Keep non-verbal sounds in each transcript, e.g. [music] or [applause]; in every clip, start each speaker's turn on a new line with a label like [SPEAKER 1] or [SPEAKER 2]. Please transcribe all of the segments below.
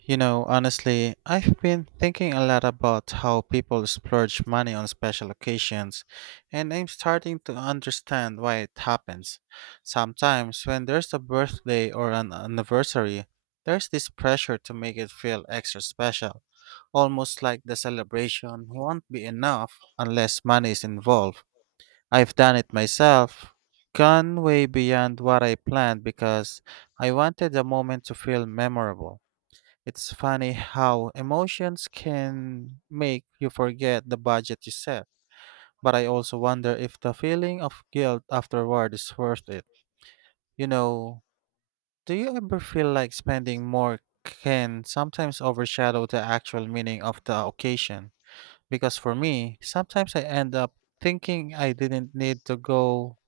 [SPEAKER 1] You know, honestly, I've been thinking a lot about how people splurge money on special occasions, and I'm starting to understand why it happens. Sometimes, when there's a birthday or an anniversary, there's this pressure to make it feel extra special, almost like the celebration won't be enough unless money is involved. I've done it myself, gone way beyond what I planned because I wanted the moment to feel memorable. It's funny how emotions can make you forget the budget you set, but I also wonder if the feeling of guilt afterward is worth it. You know, do you ever feel like spending more can sometimes overshadow the actual meaning of the occasion? Because for me, sometimes I end up thinking I didn't need to go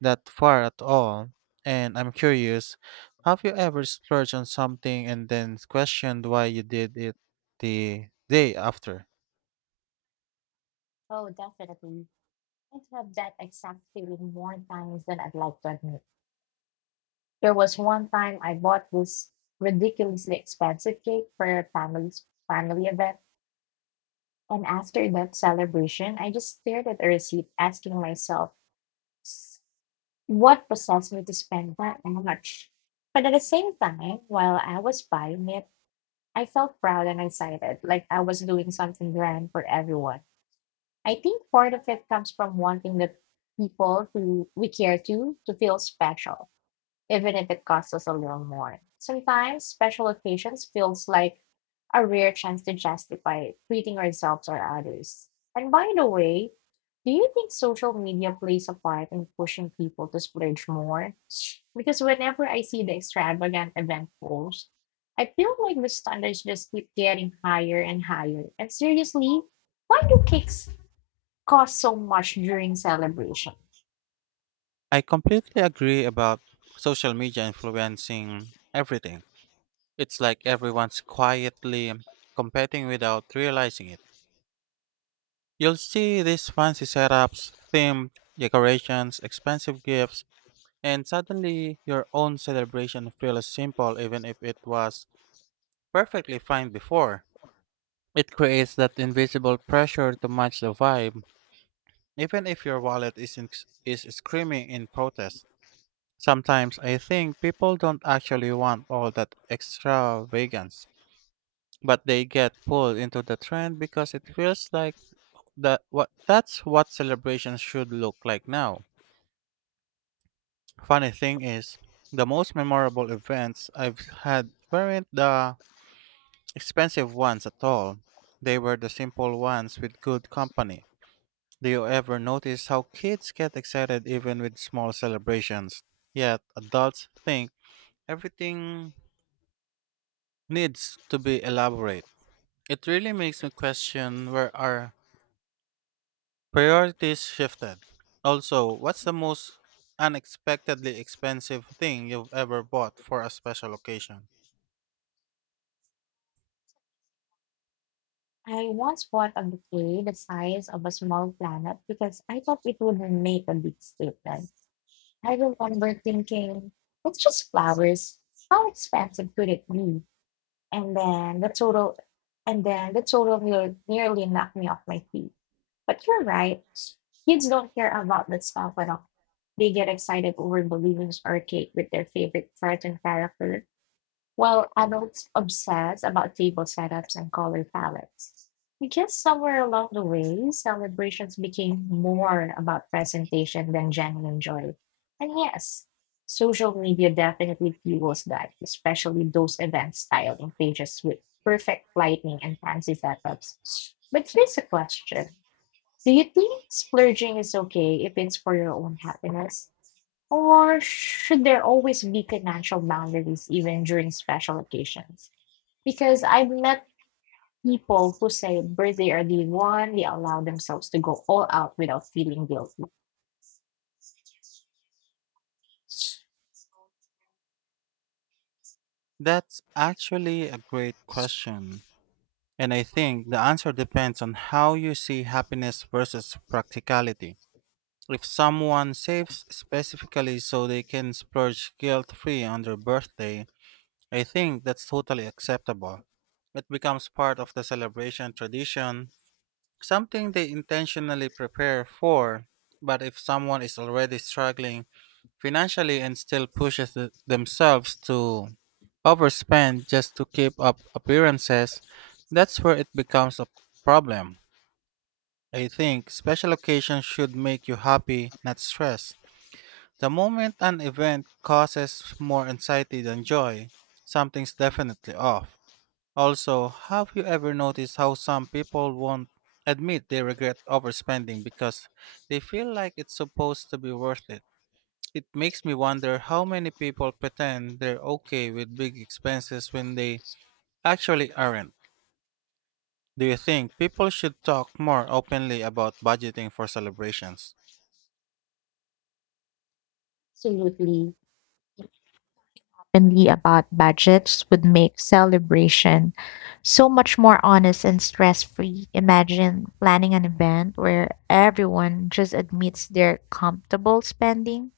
[SPEAKER 1] that far at all. And I'm curious, have you ever splurged on something and then questioned why you did it the day after?
[SPEAKER 2] Oh, definitely. I have had that exact feeling more times than I'd like to admit. There was one time I bought this ridiculously expensive cake for a family event, and after that celebration, I just stared at the receipt, asking myself, "S- "What possessed me to spend that much?" But at the same time, while I was buying it, I felt proud and excited, like I was doing something grand for everyone. I think part of it comes from wanting the people who we care to feel special, even if it costs us a little more. Sometimes special occasions feels like a rare chance to justify treating ourselves or others. And by the way, do you think social media plays a part in pushing people to splurge more? Because whenever I see the extravagant event posts, I feel like the standards just keep getting higher and higher. And seriously, why do cakes cost so much during celebration?
[SPEAKER 1] I completely agree about social media influencing everything. It's like everyone's quietly competing without realizing it. You'll see these fancy setups, themed decorations, expensive gifts, and suddenly, your own celebration feels simple even if it was perfectly fine before. It creates that invisible pressure to match the vibe, even if your wallet isn't, is screaming in protest. Sometimes I think people don't actually want all that extravagance, but they get pulled into the trend because it feels like that's what celebrations should look like now. Funny thing is, the most memorable events I've had weren't the expensive ones at all. They were the simple ones with good company. Do you ever notice how kids get excited even with small celebrations? Yet adults think everything needs to be elaborate. It really makes me question where our priorities shifted. Also, what's the most unexpectedly expensive thing you've ever bought for a special occasion?
[SPEAKER 2] I once bought a bouquet the size of a small planet because I thought it would make a big statement. I remember thinking, it's just flowers. How expensive could it be? And then the total nearly knocked me off my feet. But you're right. Kids don't care about that stuff at all. They get excited over balloons or cake with their favorite cartoon character, while adults obsess about table setups and color palettes. I guess somewhere along the way, celebrations became more about presentation than genuine joy. And yes, social media definitely fuels that, especially those events styled in pages with perfect lighting and fancy setups. But here's a question. Do you think splurging is okay if it's for your own happiness? Or should there always be financial boundaries even during special occasions? Because I've met people who say birthday are the one they allow themselves to go all out without feeling guilty.
[SPEAKER 1] That's actually a great question. And I think the answer depends on how you see happiness versus practicality. If someone saves specifically so they can splurge guilt free on their birthday, I think that's totally acceptable. It becomes part of the celebration tradition, something they intentionally prepare for. But if someone is already struggling financially and still pushes themselves to overspend just to keep up appearances, that's where it becomes a problem. I think special occasions should make you happy, not stressed. The moment an event causes more anxiety than joy, something's definitely off. Also, have you ever noticed how some people won't admit they regret overspending because they feel like it's supposed to be worth it? It makes me wonder how many people pretend they're okay with big expenses when they actually aren't. Do you think people should talk more openly about budgeting for celebrations?
[SPEAKER 2] Absolutely. Openly about budgets would make celebration so much more honest and stress free. Imagine planning an event where everyone just admits their comfortable spending.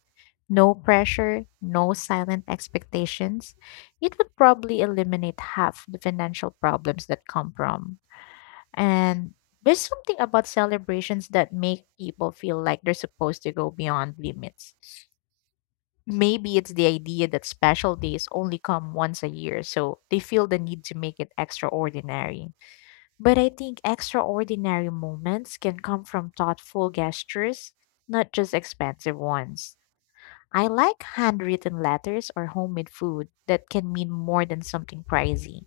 [SPEAKER 2] No pressure, no silent expectations. It would probably eliminate half the financial problems that come from. And there's something about celebrations that make people feel like they're supposed to go beyond limits. Maybe it's the idea that special days only come once a year, so they feel the need to make it extraordinary. But I think extraordinary moments can come from thoughtful gestures, not just expensive ones. I like handwritten letters or homemade food that can mean more than something pricey.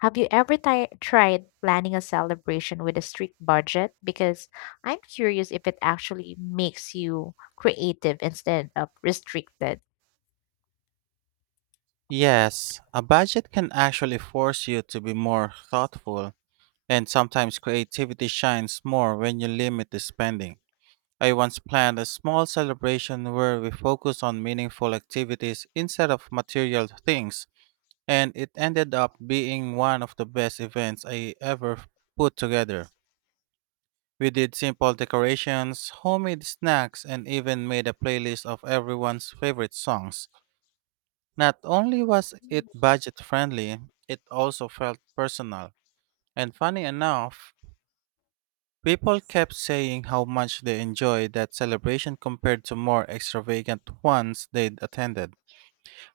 [SPEAKER 2] Have you ever tried planning a celebration with a strict budget? Because I'm curious if it actually makes you creative instead of restricted.
[SPEAKER 1] Yes, a budget can actually force you to be more thoughtful, and sometimes creativity shines more when you limit the spending. I once planned a small celebration where we focused on meaningful activities instead of material things, and it ended up being one of the best events I put together. We did simple decorations, homemade snacks, and even made a playlist of everyone's favorite songs. Not only was it budget friendly, it also felt personal. And funny enough, people kept saying how much they enjoyed that celebration compared to more extravagant ones they'd attended.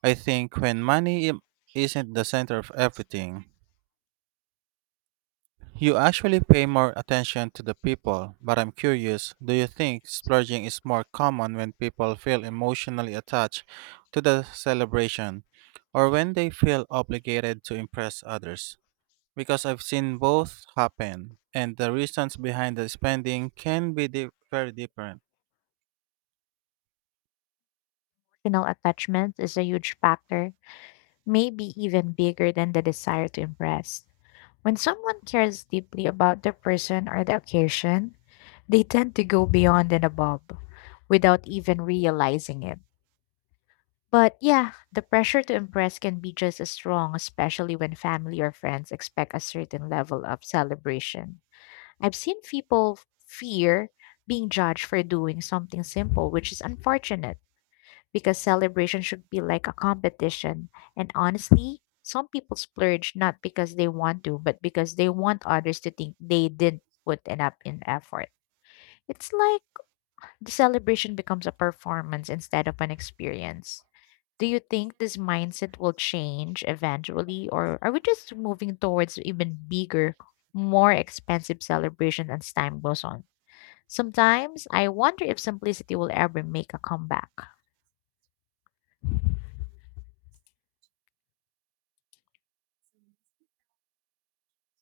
[SPEAKER 1] I think when isn't the center of everything, you actually pay more attention to the people. But I'm curious, do you think splurging is more common when people feel emotionally attached to the celebration or when they feel obligated to impress others? Because I've seen both happen, and the reasons behind the spending can be very different.
[SPEAKER 2] Emotional attachment is a huge factor, maybe even bigger than the desire to impress. When someone cares deeply about the person or the occasion, they tend to go beyond and above without even realizing it. But yeah, the pressure to impress can be just as strong, especially when family or friends expect a certain level of celebration. I've seen people fear being judged for doing something simple, which is unfortunate because celebration should be like a competition. And honestly, some people splurge not because they want to, but because they want others to think they didn't put enough in effort. It's like the celebration becomes a performance instead of an experience. Do you think this mindset will change eventually, or are we just moving towards even bigger, more expensive celebration as time goes on? Sometimes I wonder if simplicity will ever make a comeback.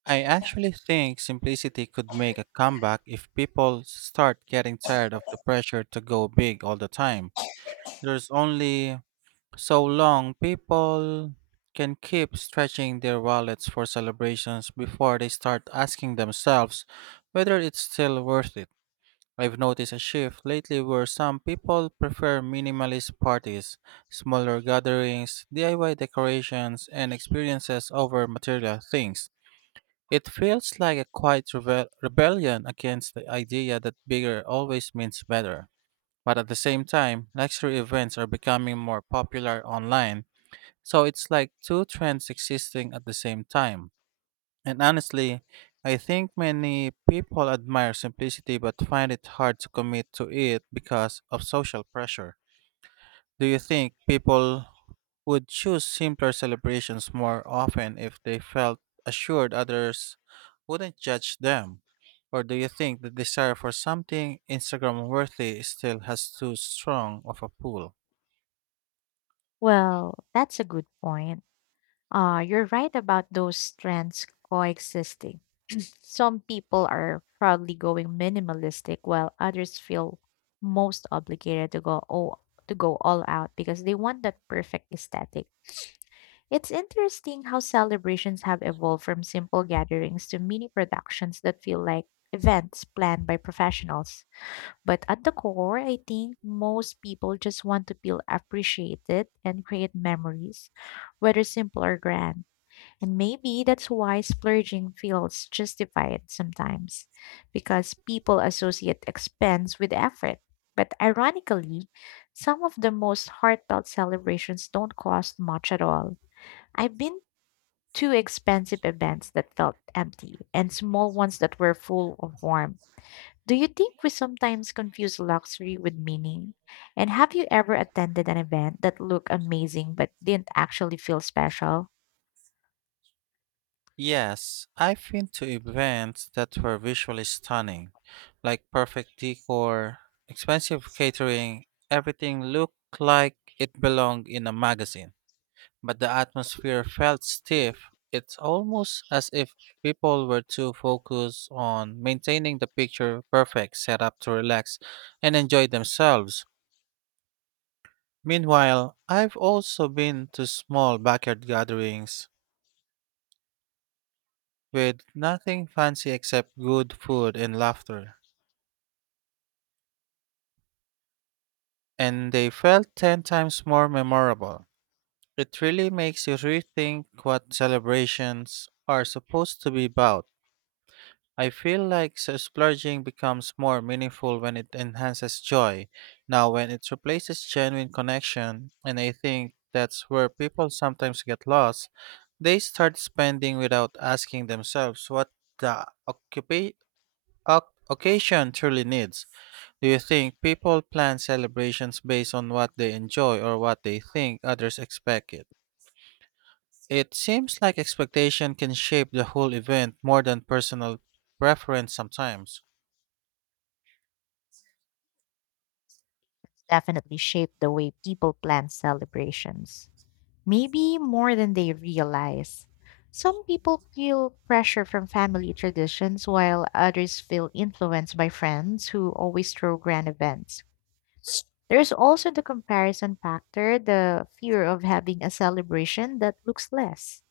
[SPEAKER 1] I actually think simplicity could make a comeback if people start getting tired of the pressure to go big all the time. There's only so long people can keep stretching their wallets for celebrations before they start asking themselves whether it's still worth it. I've noticed a shift lately where some people prefer minimalist parties, smaller gatherings, DIY decorations, and experiences over material things. It feels like a quiet rebellion against the idea that bigger always means better. But at the same time, luxury events are becoming more popular online, so it's like two trends existing at the same time. And honestly, I think many people admire simplicity but find it hard to commit to it because of social pressure. Do you think people would choose simpler celebrations more often if they felt assured others wouldn't judge them? Or do you think the desire for something Instagram worthy still has too strong of a pull?
[SPEAKER 2] Well, that's a good point. You're right about those trends coexisting. Some people are proudly going minimalistic while others feel most obligated to go all out because they want that perfect aesthetic. It's interesting how celebrations have evolved from simple gatherings to mini productions that feel like events planned by professionals. But at the core, I think most people just want to feel appreciated and create memories, whether simple or grand. And maybe that's why splurging feels justified sometimes, because people associate expense with effort. But ironically, some of the most heartfelt celebrations don't cost much at all. I've been to expensive events that felt empty and small ones that were full of warmth. Do you think we sometimes confuse luxury with meaning? And have you ever attended an event that looked amazing but didn't actually feel special?
[SPEAKER 1] Yes, I've been to events that were visually stunning, like perfect decor, expensive catering, everything looked like it belonged in a magazine, but the atmosphere felt stiff. It's almost as if people were too focused on maintaining the picture perfect setup to relax and enjoy themselves. Meanwhile, I've also been to small backyard gatherings with nothing fancy except good food and laughter, and they felt 10 times more memorable. It really makes you rethink what celebrations are supposed to be about. I feel like so splurging becomes more meaningful when it enhances joy, now when it replaces genuine connection, and I think that's where people sometimes get lost. They start spending without asking themselves what the occasion truly needs. Do you think people plan celebrations based on what they enjoy or what they think others expect it? It seems like expectation can shape the whole event more than personal preference sometimes.
[SPEAKER 2] Definitely shaped the way people plan celebrations. Maybe more than they realize. Some people feel pressure from family traditions, while others feel influenced by friends who always throw grand events. There's also the comparison factor, the fear of having a celebration that looks less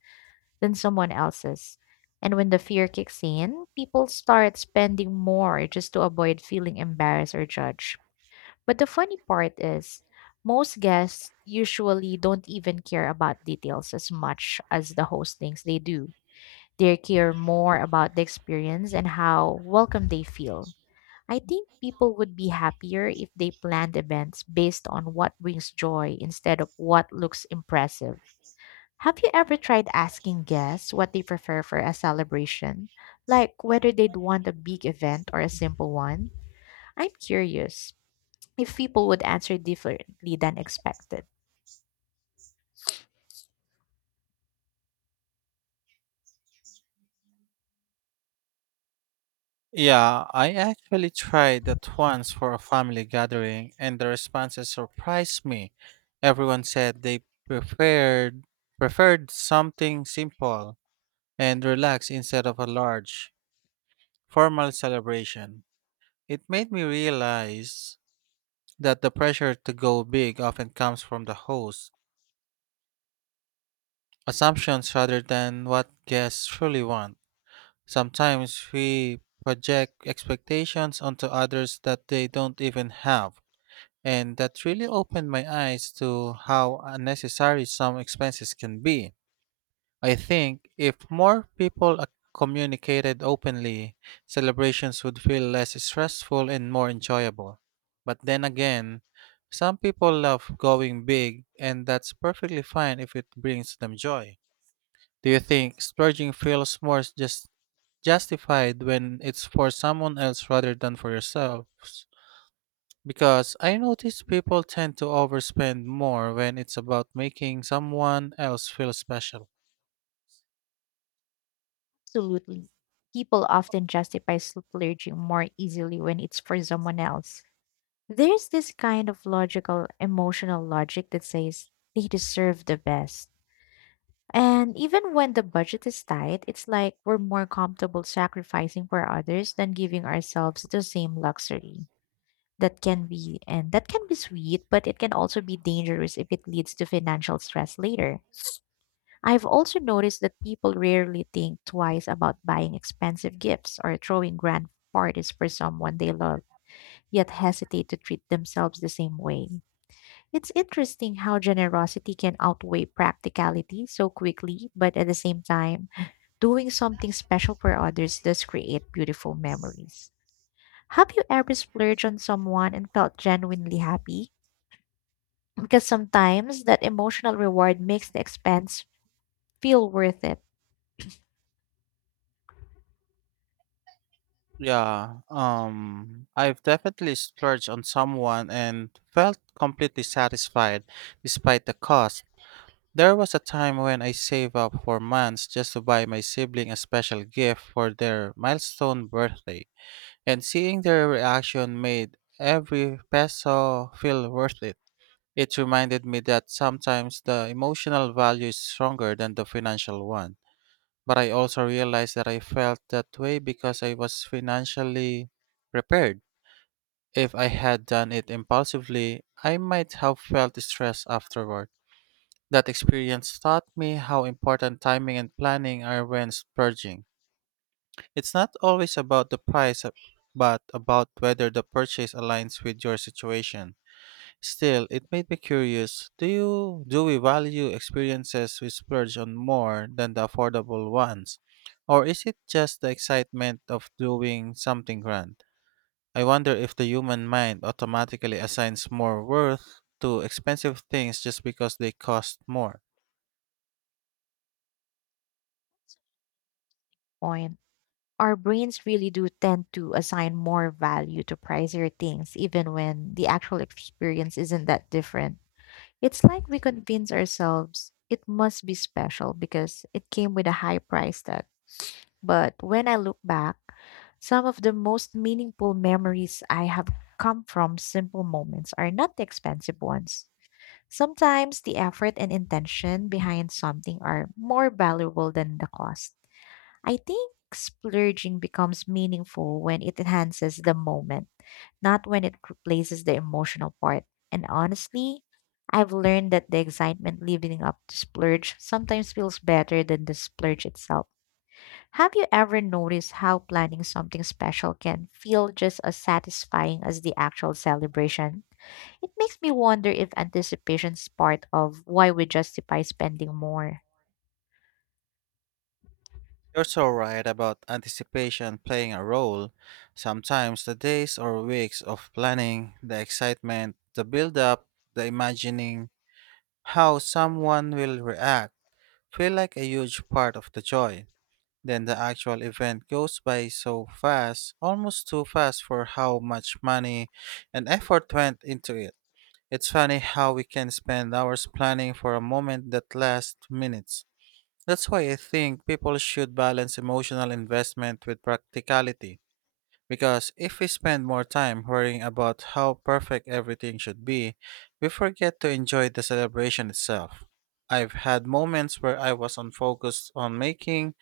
[SPEAKER 2] than someone else's. And when the fear kicks in, people start spending more just to avoid feeling embarrassed or judged. But the funny part is, most guests usually don't even care about details as much as the host thinks they do. They care more about the experience and how welcome they feel. I think people would be happier if they planned events based on what brings joy instead of what looks impressive. Have you ever tried asking guests what they prefer for a celebration? Like whether they'd want a big event or a simple one? I'm curious if people would answer differently than expected.
[SPEAKER 1] Yeah, I actually tried that once for a family gathering, and the responses surprised me. Everyone said they preferred preferred something simple and relaxed instead of a large formal celebration. It made me realize that the pressure to go big often comes from the host, assumptions rather than what guests truly want. Sometimes we project expectations onto others that they don't even have, and that really opened my eyes to how unnecessary some expenses can be. I think if more communicated openly, celebrations would feel less stressful and more enjoyable. But then again, some people love going big, and that's perfectly fine if it brings them joy. Do you think splurging feels more just justified when it's for someone else rather than for yourself? Because I notice people tend to overspend more when it's about making someone else feel special.
[SPEAKER 2] Absolutely. People often justify splurging more easily when it's for someone else. There's this kind of logical, emotional logic that says they deserve the best. And even when the budget is tight, it's like we're more comfortable sacrificing for others than giving ourselves the same luxury. That can be sweet, but it can also be dangerous if it leads to financial stress later. I've also noticed that people rarely think twice about buying expensive gifts or throwing grand parties for someone they love, yet hesitate to treat themselves the same way. It's interesting how generosity can outweigh practicality so quickly, but at the same time, doing something special for others does create beautiful memories. Have you ever splurged on someone and felt genuinely happy? Because sometimes that emotional reward makes the expense feel worth it.
[SPEAKER 1] Yeah, I've definitely splurged on someone and felt completely satisfied despite the cost. There was a time when I saved up for months just to buy my sibling a special gift for their milestone birthday, and seeing their reaction made every peso feel worth it. It reminded me that sometimes the emotional value is stronger than the financial one. But I also realized that I felt that way because I was financially prepared. If I had done it impulsively, I might have felt stressed afterward. That experience taught me how important timing and planning are when splurging. It's not always about the price, but about whether the purchase aligns with your situation. Still, it made me curious. Do we value experiences we splurge on more than the affordable ones? Or is it just the excitement of doing something grand? I wonder if the human mind automatically assigns more worth to expensive things just because they cost more.
[SPEAKER 2] Point. Our brains really do tend to assign more value to pricier things, even when the actual experience isn't that different. It's like we convince ourselves it must be special because it came with a high price tag. But when I look back, some of the most meaningful memories I have come from simple moments are not the expensive ones. Sometimes the effort and intention behind something are more valuable than the cost. I think splurging becomes meaningful when it enhances the moment, not when it replaces the emotional part. And honestly, I've learned that the excitement leading up to splurge sometimes feels better than the splurge itself. Have you ever noticed how planning something special can feel just as satisfying as the actual celebration? It makes me wonder if anticipation is part of why we justify spending more.
[SPEAKER 1] You're so right about anticipation playing a role. Sometimes the days or weeks of planning, the excitement, the build up, the imagining how someone will react feel like a huge part of the joy. Then the actual event goes by so fast, almost too fast for how much money and effort went into it. It's funny how we can spend hours planning for a moment that lasts minutes. That's why I think people should balance emotional investment with practicality. Because if we spend more time worrying about how perfect everything should be, we forget to enjoy the celebration itself. I've had moments where I was on focus on making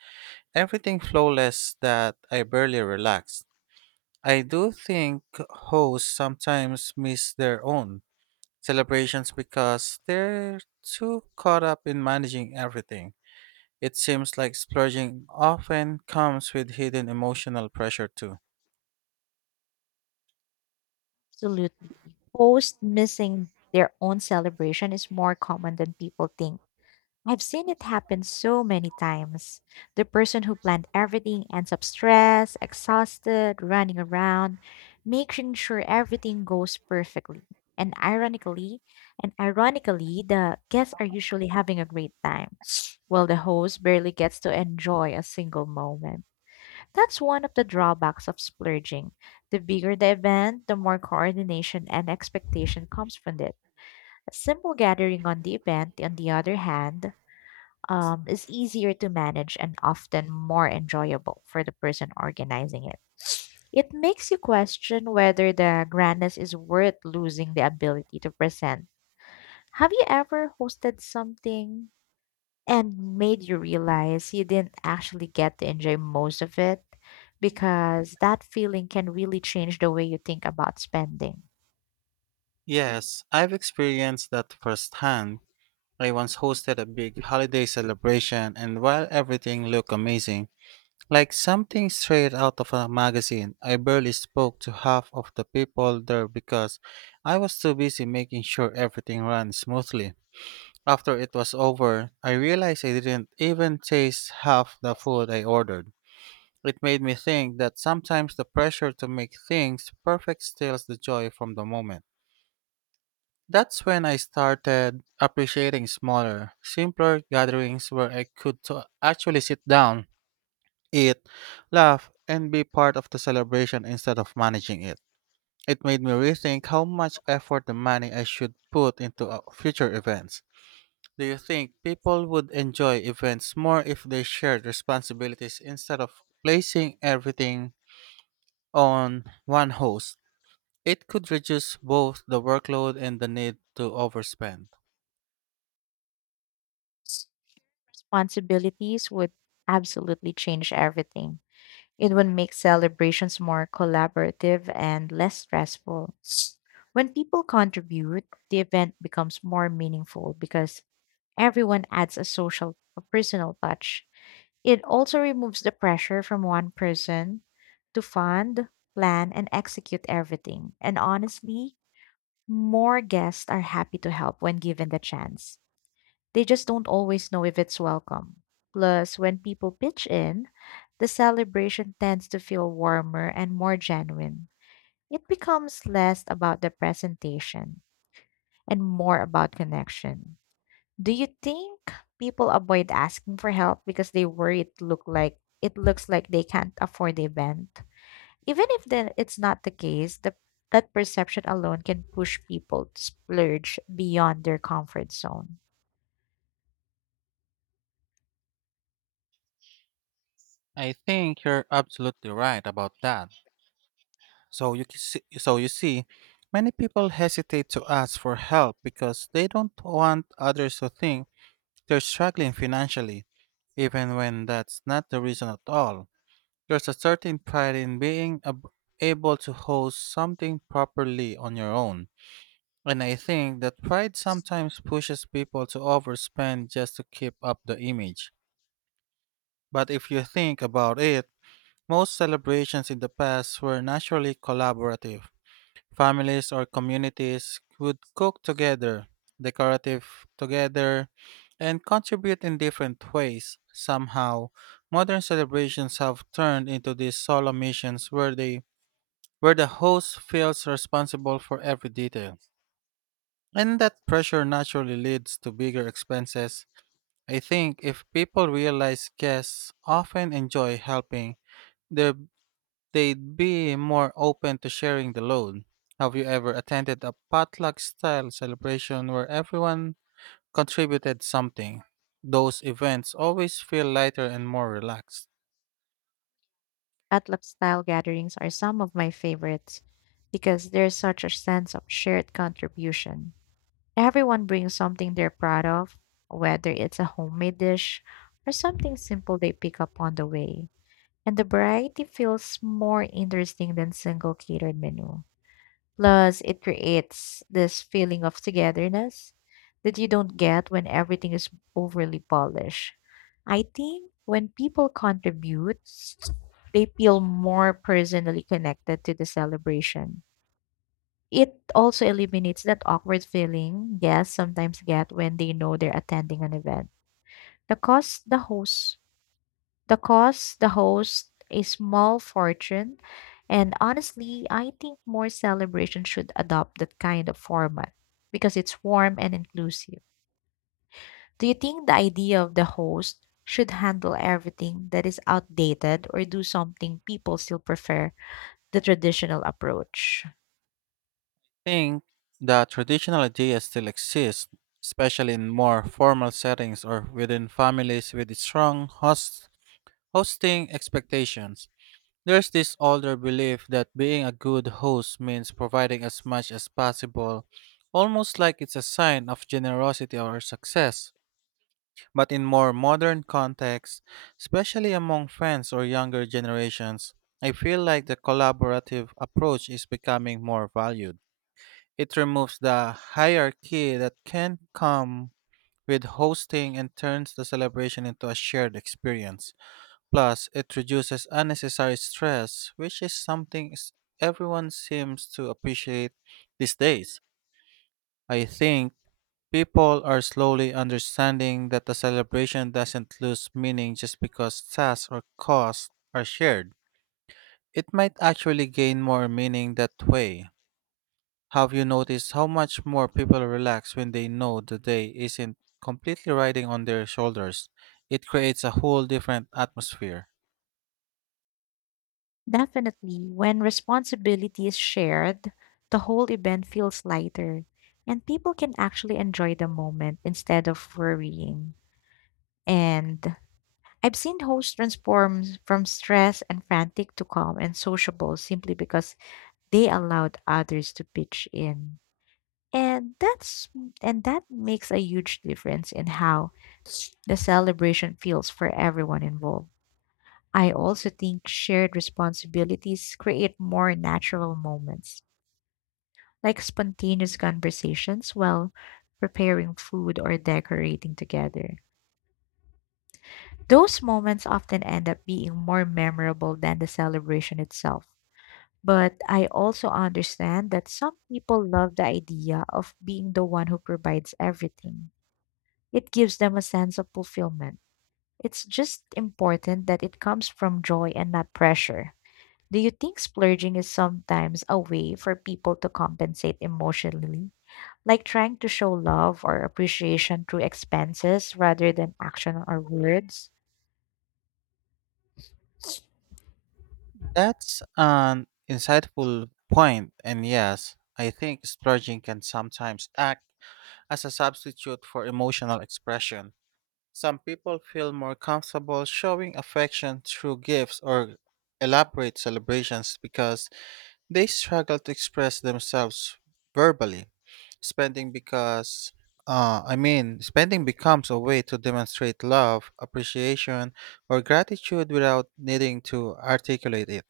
[SPEAKER 1] everything flawless that I barely relaxed. I do think hosts sometimes miss their own celebrations because they're too caught up in managing everything. It seems like splurging often comes with hidden emotional pressure too.
[SPEAKER 2] Absolutely. Posts missing their own celebration is more common than people think. I've seen it happen so many times. The person who planned everything ends up stressed, exhausted, running around, making sure everything goes perfectly. And ironically, and ironically, the guests are usually having a great time, [sniffs] while the host barely gets to enjoy a single moment. That's one of the drawbacks of splurging. The bigger the event, the more coordination and expectation comes from it. A simple gathering on the event, on the other hand, is easier to manage and often more enjoyable for the person organizing it. It makes you question whether the grandness is worth losing the ability to present. Have you ever hosted something and made you realize you didn't actually get to enjoy most of it, because that feeling can really change the way you think about spending?
[SPEAKER 1] Yes, I've experienced that firsthand. I once hosted a big holiday celebration, and while everything looked amazing, like something straight out of a magazine, I barely spoke to half of the people there because I was too busy making sure everything ran smoothly. After it was over, I realized I didn't even taste half the food I ordered. It made me think that sometimes the pressure to make things perfect steals the joy from the moment. That's when I started appreciating smaller, simpler gatherings where I could to actually sit down, eat, laugh, and be part of the celebration instead of managing it. It made me rethink how much effort and money I should put into future events. Do you think people would enjoy events more if they shared responsibilities instead of placing everything on one host? It could reduce both the workload and the need to overspend.
[SPEAKER 2] S- Responsibilities would absolutely change everything. It would make celebrations more collaborative and less stressful. When people contribute, the event becomes more meaningful because everyone adds a social, a personal touch. It also removes the pressure from one person to fund, plan, and execute everything. And honestly, more guests are happy to help when given the chance. They just don't always know if it's welcome. Plus, when people pitch in, the celebration tends to feel warmer and more genuine. It becomes less about the presentation and more about connection. Do you think people avoid asking for help because they worry it looks like they can't afford the event? Even if it's not the case, that perception alone can push people to splurge beyond their comfort zone.
[SPEAKER 1] I think you're absolutely right about that. So you can see, so you see, many people hesitate to ask for help because they don't want others to think they're struggling financially, even when that's not the reason at all. There's a certain pride in being ab- able to host something properly on your own. And I think that pride sometimes pushes people to overspend just to keep up the image. But if you think about it, most celebrations in the past were naturally collaborative. Families or communities would cook together, decorative together, and contribute in different ways. Somehow, modern celebrations have turned into these solo missions where the host feels responsible for every detail. And that pressure naturally leads to bigger expenses. I think if people realize guests often enjoy helping, their they'd be more open to sharing the load. Have you ever attended a potluck style celebration where everyone contributed something? Those events always feel lighter and more relaxed.
[SPEAKER 2] Potluck style gatherings are some of my favorites because there's such a sense of shared contribution. Everyone brings something they're proud of, whether it's a homemade dish or something simple they pick up on the way, and the variety feels more interesting than single catered menu. Plus, it creates this feeling of togetherness that you don't get when everything is overly polished. I think when people contribute, they feel more personally connected to the celebration. It also eliminates that awkward feeling guests sometimes get when they know they're attending an event. The cost the host the cost, the host, a small fortune, and honestly, I think more celebrations should adopt that kind of format because it's warm and inclusive. Do you think the idea of the host should handle everything that is outdated, or do something people still prefer the traditional approach?
[SPEAKER 1] I think the traditional ideas still exist, especially in more formal settings or within families with strong hosting expectations. There's this older belief that being a good host means providing as much as possible, almost like it's a sign of generosity or success. But in more modern contexts, especially among friends or younger generations, I feel like the collaborative approach is becoming more valued. It removes the hierarchy that can come with hosting and turns the celebration into a shared experience. Plus, it reduces unnecessary stress, which is something everyone seems to appreciate these days. I think people are slowly understanding that the celebration doesn't lose meaning just because tasks or costs are shared. It might actually gain more meaning that way. Have you noticed how much more people relax when they know the day isn't completely riding on their shoulders? It creates a whole different atmosphere.
[SPEAKER 2] Definitely, when responsibility is shared, the whole event feels lighter and people can actually enjoy the moment instead of worrying. And I've seen hosts transform from stressed and frantic to calm and sociable simply because they allowed others to pitch in. And that's and that makes a huge difference in how the celebration feels for everyone involved. I also think shared responsibilities create more natural moments, like spontaneous conversations while preparing food or decorating together. Those moments often end up being more memorable than the celebration itself. But I also understand that some people love the idea of being the one who provides everything. It gives them a sense of fulfillment. It's just important that it comes from joy and not pressure. Do you think splurging is sometimes a way for people to compensate emotionally? Like trying to show love or appreciation through expenses rather than action or words?
[SPEAKER 1] That's an insightful point, and yes, I think splurging can sometimes act as a substitute for emotional expression. Some people feel more comfortable showing affection through gifts or elaborate celebrations because they struggle to express themselves verbally. Spending because I mean, spending becomes a way to demonstrate love, appreciation, or gratitude without needing to articulate it.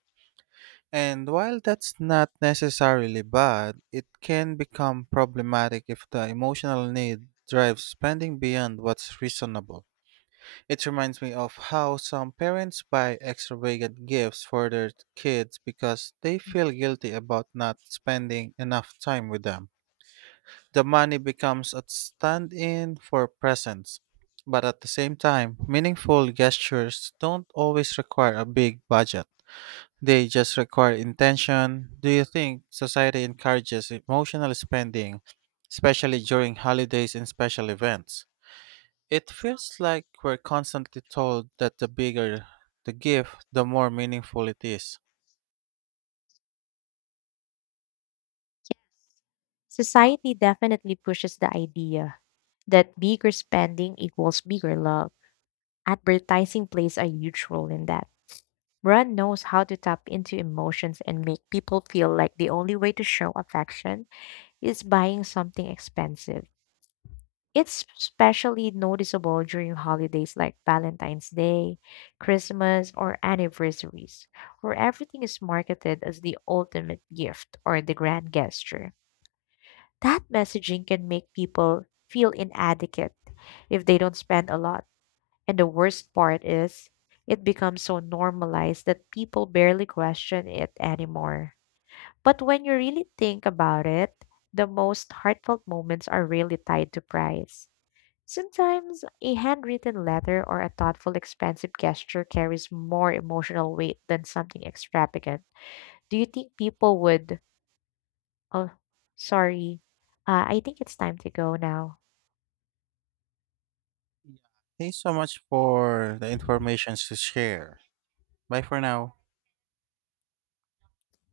[SPEAKER 1] And while that's not necessarily bad, it can become problematic if the emotional need drives spending beyond what's reasonable. It reminds me of how some parents buy extravagant gifts for their kids because they feel guilty about not spending enough time with them. The money becomes a stand in for presents. But at the same time, meaningful gestures don't always require a big budget. They just require intention. Do you think society encourages emotional spending, especially during holidays and special events? It feels like we're constantly told that the bigger the gift, the more meaningful it is.
[SPEAKER 2] Society definitely pushes the idea that bigger spending equals bigger love. Advertising plays a huge role in that. Brand knows how to tap into emotions and make people feel like the only way to show affection is buying something expensive. It's especially noticeable during holidays like Valentine's Day, Christmas, or anniversaries, where everything is marketed as the ultimate gift or the grand gesture. That messaging can make people feel inadequate if they don't spend a lot. And the worst part is, it becomes so normalized that people barely question it anymore. But when you really think about it, the most heartfelt moments are really tied to price. Sometimes a handwritten letter or a thoughtful, expensive gesture carries more emotional weight than something extravagant. Do you think people would? Oh, sorry. I think it's time to go now.
[SPEAKER 1] Thanks so much for the information to share. Bye for now.